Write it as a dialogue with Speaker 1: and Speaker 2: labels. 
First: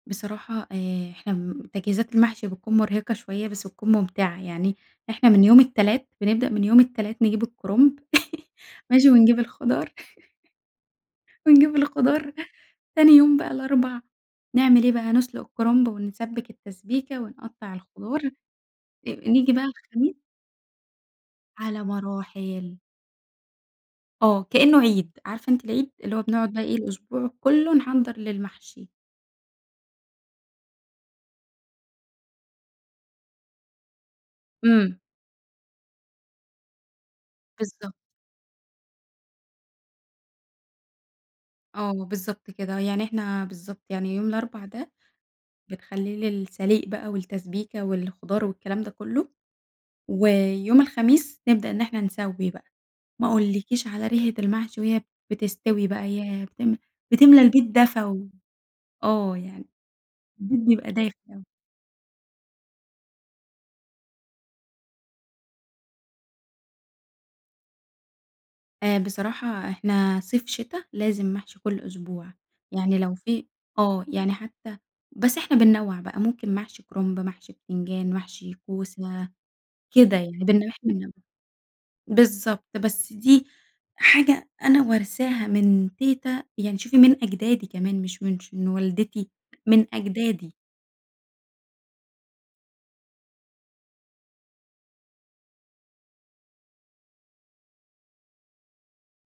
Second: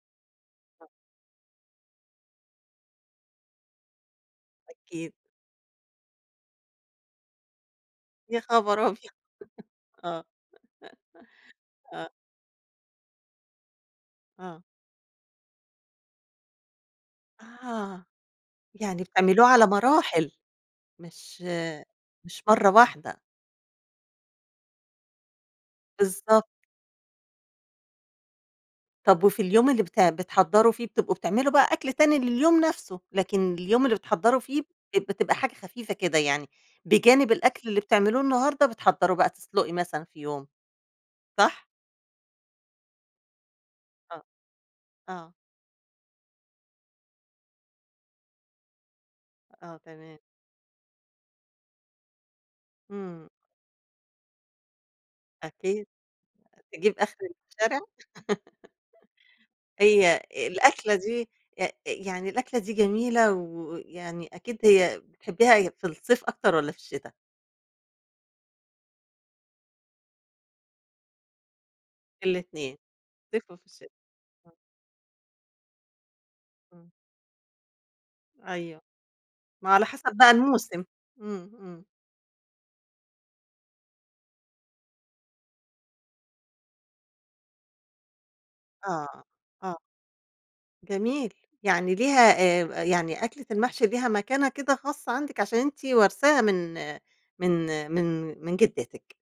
Speaker 1: بصراحة
Speaker 2: [unintelligible]
Speaker 1: آآ إحنا م تجهيزات المحشي بتكُون مرهقة شوية بس بتكُون ممتعة يعني،
Speaker 2: أكيد.
Speaker 1: إحنا من يوم التلات، بنبدأ من يوم التلات، نجيب الكُرُمب،
Speaker 2: يا خَبر أبيض!
Speaker 1: ماشي؟ ونجيب الخضار،
Speaker 2: آه.
Speaker 1: ونجيب
Speaker 2: آه.
Speaker 1: الخضار، تاني يوم بقى الأربع،
Speaker 2: آه.
Speaker 1: نعمل إيه بقى، نسلُق الكرمب ونسبّك التسبيكة ونقطّع
Speaker 2: آه،
Speaker 1: الخضار،
Speaker 2: يعني
Speaker 1: إ
Speaker 2: بتعملوه
Speaker 1: نيجي بقى
Speaker 2: على
Speaker 1: الخميس
Speaker 2: مراحل، مش
Speaker 1: على
Speaker 2: مش مَرّة
Speaker 1: مراحل.
Speaker 2: واحدة.
Speaker 1: آه كإنه عِيد، عارفة أنتِ العيد؟ اللي هو
Speaker 2: بالضبط.
Speaker 1: بنقعد بقى إيه، الأسبوع كُلّه نحضّر للمحشي.
Speaker 2: طب وفي اليوم اللي بت بتحضّروا فيه بتبقوا بتعملوا بقى أكل تاني لليوم نَفْسه، لكن اليوم اللي بتحضّروا فيه ب
Speaker 1: إمم.
Speaker 2: بتبقى حاجة خفيفة كده يعني، بجانب الأكل اللي
Speaker 1: بالضبط.
Speaker 2: بتعملوه النهارده، بتحضّروا بقى، تُسلقي مثلًا في يوم. صح؟
Speaker 1: آه بالضبط كده، يعني إحنا بالضبط، يعني
Speaker 2: آه،
Speaker 1: يوم الأربع ده،
Speaker 2: آه.
Speaker 1: بنخلّيه للسليق بقى والتسبيكة والخضار والكلام ده كُلّه.
Speaker 2: آه، تمام.
Speaker 1: ويوم الخميس نبدأ إن إحنا نسَوّي بقى. ما
Speaker 2: إمم.
Speaker 1: أقولكيش على ريحة المحشي وهي
Speaker 2: أكيد،
Speaker 1: بتستوي بقى، ياه! بتم
Speaker 2: تجيب آخر
Speaker 1: بتملا البيت
Speaker 2: الشارع؟
Speaker 1: دفى و آه يعني
Speaker 2: هي
Speaker 1: البيت بيبقى
Speaker 2: الأكلة
Speaker 1: دافي،
Speaker 2: دي
Speaker 1: آه.
Speaker 2: أ أ يعني الأكلة دي جميلة، ويعني أكيد هي بتحبيها هي في الصيف أكتر والّا في الشتا؟
Speaker 1: آآ، بصراحة إحنا صيف، شتا، لازم محشي كُلّ أسبوع،
Speaker 2: الاتنين،
Speaker 1: يعني لو في
Speaker 2: صيف وفي الشتا.
Speaker 1: آه، يعني
Speaker 2: [unintelligible]
Speaker 1: حتّى بس إحنا بننوّع بقى، ممكن محشي
Speaker 2: إمم.
Speaker 1: كُرُنب، محشي بتنجان، محشي
Speaker 2: أيوه،
Speaker 1: كوسة،
Speaker 2: ما على
Speaker 1: كده
Speaker 2: حسب
Speaker 1: يعني،
Speaker 2: بقى الموسم.
Speaker 1: [unintelligible]
Speaker 2: إمم، إمم.
Speaker 1: بالضبط، بس دي حاجة أنا وارثاها من تيتة، يعني شوفي من أجدادي كمان مش من مش من
Speaker 2: آه،
Speaker 1: والدتي،
Speaker 2: آه.
Speaker 1: من أجدادي.
Speaker 2: جميل، يعني ليها آآ، آآ يعني أكلة المحشي ليها مكانة كده خاصّة عندِك عشان أنتِ وارثاها من من من من جدتِك.